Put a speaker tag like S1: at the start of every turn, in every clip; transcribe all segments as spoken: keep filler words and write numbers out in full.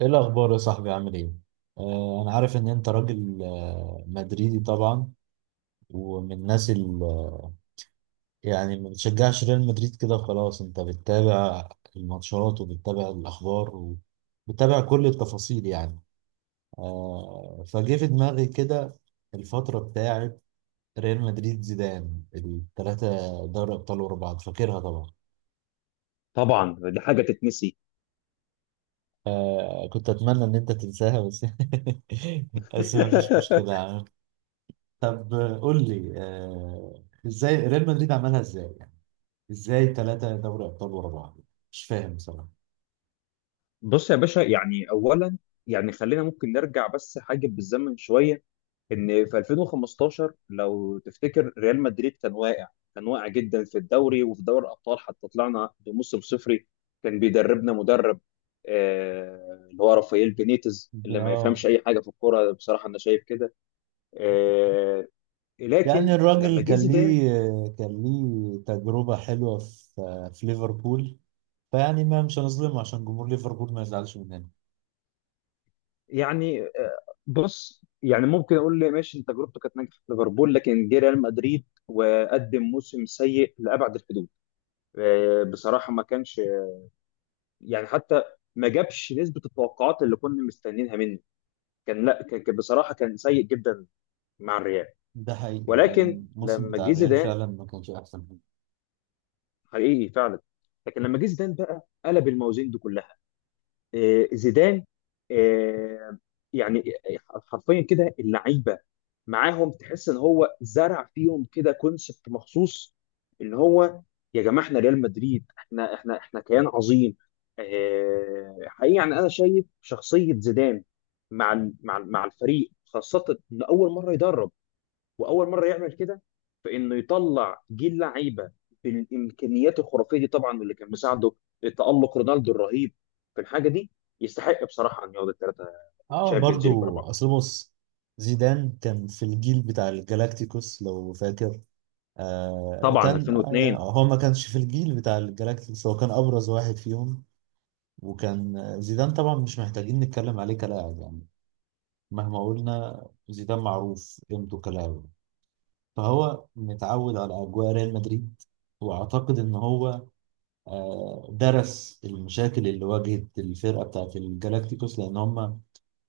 S1: ايه الاخبار يا صاحبي؟ عامل ايه؟ آه انا عارف ان انت راجل آه مدريدي طبعا. ومن الناس ال- آه، يعني ما بتشجعش ريال مدريد كده خلاص. انت بتتابع الماتشات وبتتابع الاخبار وبتتابع كل التفاصيل يعني. آه فجه في دماغي كده الفترة بتاعت ريال مدريد زيدان الثلاثة دوري ابطال ورا بعض، فاكرها طبعا.
S2: طبعا دي حاجه تتنسي.
S1: آه كنت اتمنى ان انت تنساها بس. بس ما فيش مشكلة يعني. طب قول لي، آه، ازاي ريال مدريد عملها؟ ازاي يعني؟ ازاي ثلاثة دوري ابطال ورا بعض؟ مش فاهم بصراحة.
S2: بص يا باشا، يعني اولا، يعني خلينا ممكن نرجع بس حاجه بالزمن شويه. ان في ألفين وخمستاشر لو تفتكر ريال مدريد كان واقع كان واقع جدا في الدوري وفي دوري الابطال، حتى طلعنا بموسم صفري. كان بيدربنا مدرب آه، اللي هو رافائيل بينيتز، اللي ما
S1: اه،
S2: يفهمش اي حاجه في الكوره، بصراحه انا شايف كده. آه،
S1: يعني
S2: لكن لما
S1: الراجل
S2: جه
S1: كان
S2: زيدان،
S1: ليه كان ليه تجربة حلوة في في ليفربول. فيعني ما مش هنظلمه عشان جمهور ليفربول ما يزعلش مننا.
S2: يعني آه، بص، يعني ممكن اقول لي ماشي انت تجربته كانت ناجحه في ليفربول، لكن جه ريال مدريد وقدم موسم سيء لابعد الحدود. آه، بصراحه ما كانش، يعني حتى ما جابش نسبه التوقعات اللي كنا مستنيينها منه. كان لا كان كان بصراحه كان سيء جدا مع الريال.
S1: ده حقيقي، هو
S2: ولكن
S1: الموسم
S2: لما
S1: بتاع
S2: جه
S1: الريال
S2: زيدان
S1: فعلا ما كانش احسن حاجة.
S2: حقيقي فعلا، لكن لما جه زيدان بقى قلب الموازين دي كلها. آه، زيدان، آه، يعني حرفيا كده اللعيبه معاهم، تحس ان هو زرع فيهم كده كونسبت مخصوص، اللي هو يا جماعه احنا ريال مدريد، احنا احنا احنا كيان عظيم. آه، حقيقي يعني انا شايف شخصيه زيدان مع ال- مع ال- مع الفريق خاصه ان اول مره يدرب واول مره يعمل كده، فانه يطلع جيل لعيبه بالامكانيات الخرافيه دي طبعا. واللي كان مساعده تالق رونالدو الرهيب في الحاجه دي، يستحق بصراحه ان ياخد الثلاثه
S1: اه
S2: تشامبيونز ليج ورا
S1: برضو،
S2: بعض.
S1: اصل بص، زيدان كان في الجيل بتاع الجالاكتيكوس لو فاكر. آه
S2: طبعا
S1: كان يعني
S2: ألفين واثنين.
S1: هو ما كانش في الجيل بتاع الجالاكتيكوس، هو كان أبرز واحد فيهم. وكان، آه، زيدان طبعا مش محتاجين نتكلم عليه كلاعب يعني. مهما قلنا، زيدان معروف قيمته كلاعب. فهو متعود على أجواء ريال مدريد. وأعتقد إن هو آه، درس المشاكل اللي واجهت الفرقة بتاعت الجالاكتيكوس، لأن هم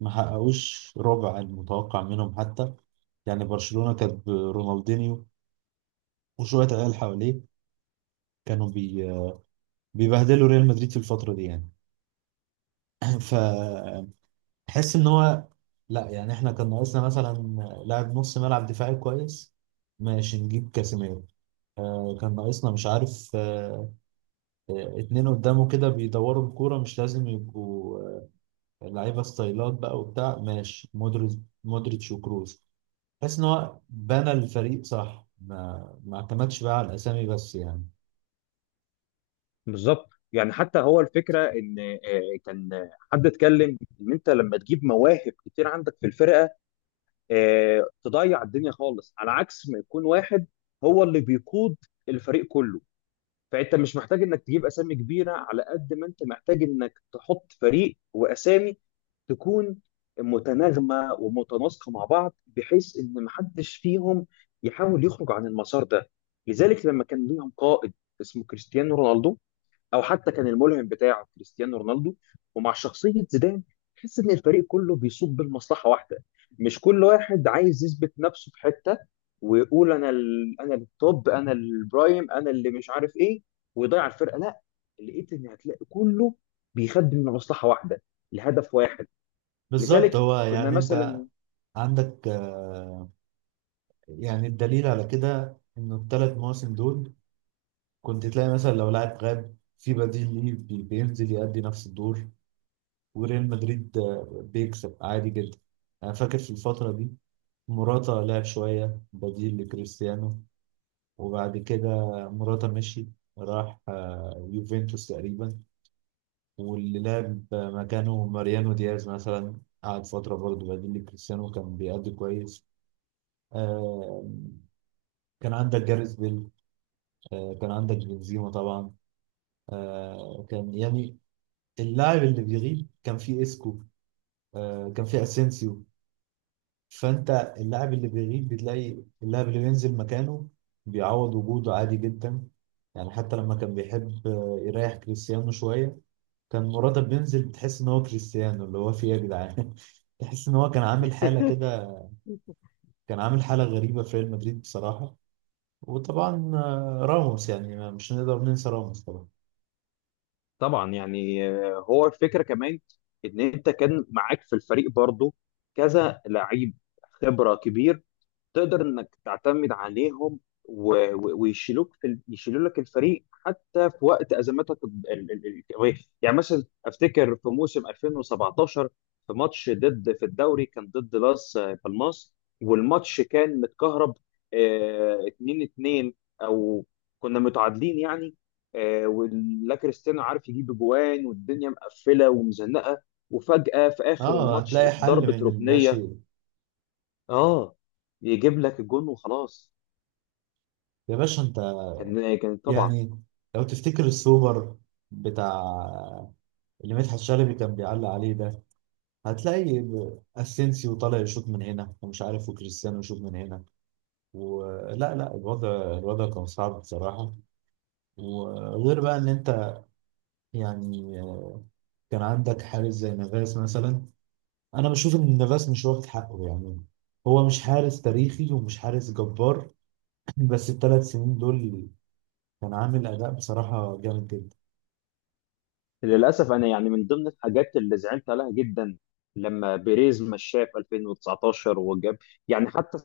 S1: ما حققوش ربع المتوقع منهم حتى. يعني برشلونة كانت برونالدينيو وشوية عيال حواليه كانوا بي بيبهدلوا ريال مدريد في الفترة دي يعني. فحس ان هو، لا يعني احنا كان ناقصنا مثلا لاعب نص ملعب دفاعي كويس، ماشي نجيب كاسيميرو. آه كان ناقصنا، مش عارف، آه اتنين قدامه كده بيدوروا الكورة، مش لازم يبقوا آه لعيبة ستايلات بقى وبتاع، ماشي مودريتش. مودريتش وكروز. حس ان هو بنى الفريق صح، ما ما اعتمدش بقى على الاسامي بس يعني.
S2: بالظبط، يعني حتى هو الفكره ان آه، كان آه، حد اتكلم ان انت لما تجيب مواهب كتير عندك في الفرقه، آه، تضيع الدنيا خالص، على عكس ما يكون واحد هو اللي بيقود الفريق كله. فانت مش محتاج انك تجيب اسامي كبيره على قد ما انت محتاج انك تحط فريق واسامي تكون متناغمه ومتناسقه مع بعض، بحيث ان محدش فيهم يحاول يخرج عن المسار ده. لذلك لما كان ليهم قائد اسمه كريستيانو رونالدو، او حتى كان الملهم بتاعه كريستيانو رونالدو، ومع شخصيه زيدان، تحس ان الفريق كله بيصب بالمصلحه واحده، مش كل واحد عايز يثبت نفسه في حته ويقول انا ال... انا التوب انا البرايم انا اللي مش عارف ايه ويضيع الفرقه. لا، لقيت ان هتلاقي كله بيخدم لمصلحه واحده، لهدف واحد.
S1: بالظبط،
S2: لذلك
S1: هو
S2: كنا
S1: يعني انت
S2: مثلا.
S1: عندك، آه، يعني الدليل على كده انه الثلاث مواسم دول كنت تلاقي مثلا لو لاعب غاب، في بديل ليه بي- بينزل يأدي نفس الدور وريال مدريد آه، بيكسب عادي جدا. انا فاكر في الفترة دي موراتا لعب شوية بديل لكريستيانو، وبعد كده موراتا مشي، راح آه، يوفنتوس تقريبا. واللي لعب مكانه ماريانو دياز مثلا قعد فترة برضه بديل لكريستيانو، كان بيأدي كويس. آه، كان عندك جاريث بيل، آه، كان عندك بنزيما طبعا. آه، كان يعني اللاعب اللي بيغيب كان فيه اسكو، آه، كان فيه اسينسيو. فانت اللاعب اللي بيغيب بتلاقي اللاعب اللي بينزل مكانه بيعوض وجوده عادي جدا. يعني حتى لما كان بيحب آه، يريح كريستيانو شوية، كان مراتب بينزل بتحس ان هو كريستيانو. اللي هو فيه إيه يا جدعان؟ تحس ان هو كان عامل حالة كده، كان عامل حالة غريبة في ريال مدريد بصراحة. وطبعا آه، راموس، يعني مش هنقدر ننسى راموس طبعا.
S2: طبعا، يعني آه، هو الفكره كمان ان انت كان معاك في الفريق برضو كذا لعيب خبره كبير، تقدر انك تعتمد عليهم و- و- ويشيلوك في ال- يشيلوا لك الفريق حتى في وقت ازماتك ال- ال- ال- الكرويه، يعني يعني مثلا افتكر في موسم ألفين وسبعتاشر، في ماتش ضد، في الدوري كان ضد لاس بالماس، والماتش كان متكهرب اتنين اتنين، او كنا متعادلين يعني. آه، ولا كريستيانو عارف يجيب جوان، والدنيا مقفله ومزنقه، وفجاه في اخر
S1: اه،
S2: الماتش
S1: هتلاقي
S2: في
S1: حل
S2: ضربه
S1: من اللا
S2: ركنيه.
S1: شيء.
S2: اه يجيب لك الجون وخلاص.
S1: يا باشا انت
S2: كان كان طبعا.
S1: يعني، لو تفتكر السوبر بتاع اللي مدحت شلبي كان بيعلق عليه ده، هتلاقي اسينسيو طالع يشوط من هنا ومش عارف، وكريستيانو يشوط من هنا. ولا لا لا، الوضع الوضع كان صعب بصراحة. وغير بقى ان انت، يعني آه، كان عندك حارس زي نافاس مثلا. انا بشوف ان نافاس مش واخد حقه يعني. هو مش حارس تاريخي ومش حارس جبار، بس الثلاث سنين دول كان عامل أداء بصراحة جامد جدا.
S2: للاسف انا يعني من ضمن الحاجات اللي زعلت عليها جدا لما بيريز مشاه في ألفين وتسعتاشر وجاب، يعني حتى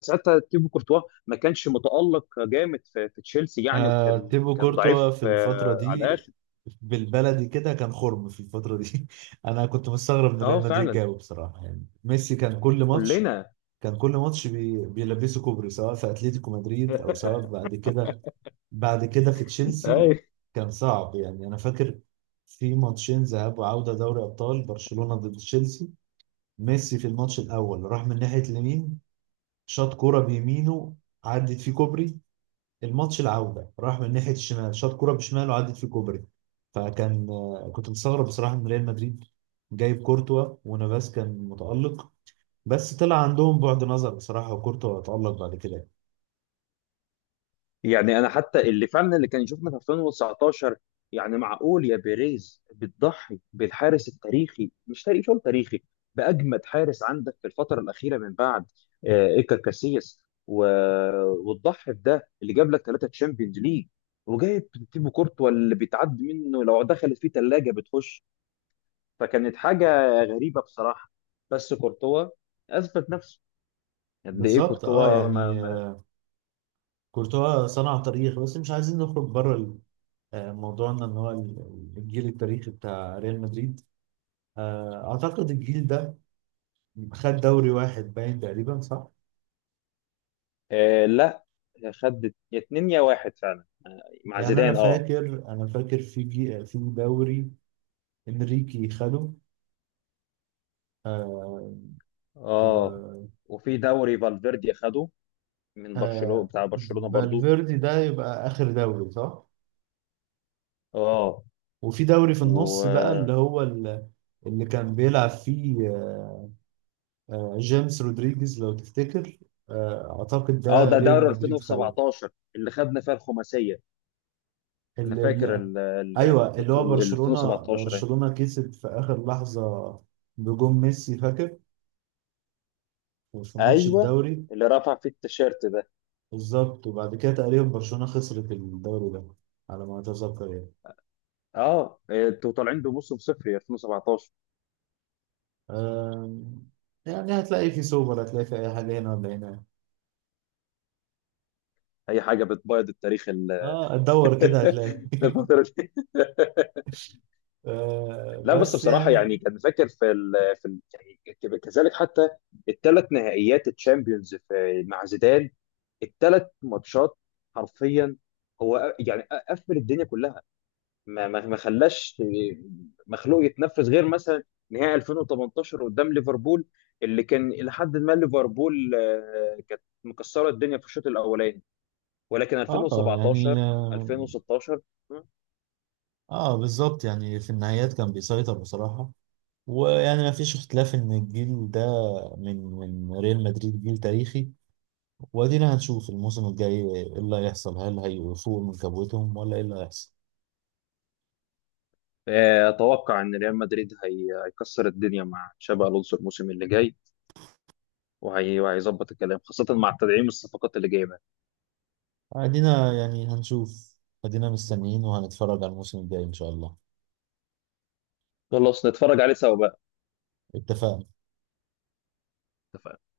S2: ساعتها تيبو كورتوا ما كانش متالق جامد في, في تشيلسي يعني،
S1: آه
S2: وكان
S1: تيبو
S2: كان
S1: كورتوا
S2: ضعيف
S1: في الفترة
S2: آه، على
S1: دي،
S2: الاخر.
S1: بالبلدي كده، كان خرم في الفترة دي. أنا كنت مستغرب إن
S2: اه
S1: ريال مدريد
S2: فعلا،
S1: جابه بصراحة. يعني ميسي كان كل ماتش،
S2: كلنا.
S1: كان كل ماتش بي بيلبسه كوبري سواء في أتلتيكو مدريد أو سواء بعد كده، بعد كده في تشيلسي. كان صعب يعني. أنا فاكر في ماتشين ذهاب وعودة دوري أبطال برشلونة ضد تشيلسي، ميسي في الماتش الأول راح من ناحية اليمين، شاط كرة بيمينه، عدت فيه كوبري. الماتش العودة راح من ناحية الشمال، شاط كرة بشماله وعدت في الكوبري. فكان، آه، كنت مستغرب بصراحة من ريال مدريد جايب كورتوا ونافاس كان متألق. بس طلع عندهم بعد نظر بصراحة، وكورتوا اتألق بعد كده.
S2: يعني انا حتى اللي فعلا اللي كان يشوفنا في ألفين وتسعتاشر، يعني معقول يا بيريز بتضحي بالحارس التاريخي، مش تاريخي شو تاريخي، باجمد حارس عندك في الفتره الاخيره من بعد آه، ايكر كاسياس، و... وتضحي بده اللي جاب لك ثلاثه تشامبيونز ليج، وجايب تيبو كورتوا اللي بيتعد منه لو دخلت فيه ثلاجه بتخش. فكانت حاجه غريبه بصراحه. بس كورتوا اثبت نفسه، قد ايه
S1: بالظبط، اه
S2: كورتوا ما...
S1: يعني
S2: ما...
S1: آه، كورتوا صنع تاريخ. بس مش عايزين نخرج بره ال- آه، موضوعنا ان هو ال- الجيل التاريخي بتاع ريال مدريد. آه، اعتقد الجيل ده خد دوري واحد باين تقريبا، صح؟
S2: آه لا، خد اتنين يا واحد فعلا مع
S1: يعني انا
S2: زيدان. اه.
S1: فاكر انا فاكر في جي... في دوري انريكي خده. آه
S2: اه
S1: و
S2: وفي دوري فالفيردي خده من برشلونة،
S1: آه
S2: بتاع برشلونة برضو.
S1: فالفيردي ده يبقى آخر دوري، صح؟
S2: اه.
S1: وفي دوري في
S2: و
S1: النص بقى اللي هو ال- اللي كان بيلعب فيه آه آه، جيمس رودريجيز لو تفتكر. آه أعتقد
S2: اه
S1: ده
S2: ده
S1: ريال
S2: دوري
S1: مدريد خده.
S2: ألفين وسبعتاشر اللي خدنا فيها الخماسية. انا
S1: ال-
S2: فاكر
S1: ال-
S2: ال ال
S1: ايوه،
S2: ال-
S1: اللي هو
S2: البطولة-
S1: برشلونة
S2: ألفين وسبعتاشر يعني.
S1: برشلونة كسب في اخر لحظة بجون ميسي، فاكر، في ماتش
S2: ايوه
S1: الدوري.
S2: اللي رفع فيه التيشيرت ده.
S1: بالظبط، وبعد كده تقريبا برشلونة خسرت الدوري ده على ما اتذكر يعني.
S2: اه انتوا طالعين بموسم صفري ألفين وسبعتاشر،
S1: آه يعني هتلاقي في سوبر، هتلاقي في أي حاجة هنا ولا هنا.
S2: اي حاجة بتبيض التاريخ ال-
S1: اه، تدور كده هتلاقي.
S2: الفترة دي.
S1: آه
S2: لا بس
S1: بس
S2: بصراحة،
S1: يعني
S2: يعني كان فاكر في ال في ال يعني كذلك حتى الثلاث نهائيات الشامبيونز في مع زيدان، الثلاث ماتشات، حرفيا هو أ- يعني أ- قفل الدنيا كلها، ما ما ما خلاش مخلوق يتنفس، غير مثلا نهائي ألفين وتمنتاشر قدام ليفربول، اللي كان إلى حد ما ليفربول آه، كانت مكسرة الدنيا في الشوط الأولاني، ولكن
S1: اه يعني
S2: ألفين وسبعة عشر
S1: اه،
S2: ألفين وستاشر.
S1: آه بالظبط يعني في النهايات كان بيسيطر بصراحة. ويعني ما فيش اختلاف ان الجيل ده من من ريال مدريد جيل تاريخي. وادينا هنشوف الموسم الجاي ايه اللي هيحصل، هل هيفوقوا من كبوتهم ولا ايه اللي هيحصل؟
S2: اتوقع ان ريال مدريد هي- هيكسر الدنيا مع تشابي الونسو الموسم اللي جاي، وهي- وهيظبط الكلام، خاصه مع تدعيم الصفقات اللي جايبها.
S1: ادينا يعني هنشوف، ادينا مستنيين وهنتفرج على الموسم الجاي ان شاء الله.
S2: خلاص نتفرج عليه سوا بقى.
S1: اتفقنا.
S2: اتفقنا.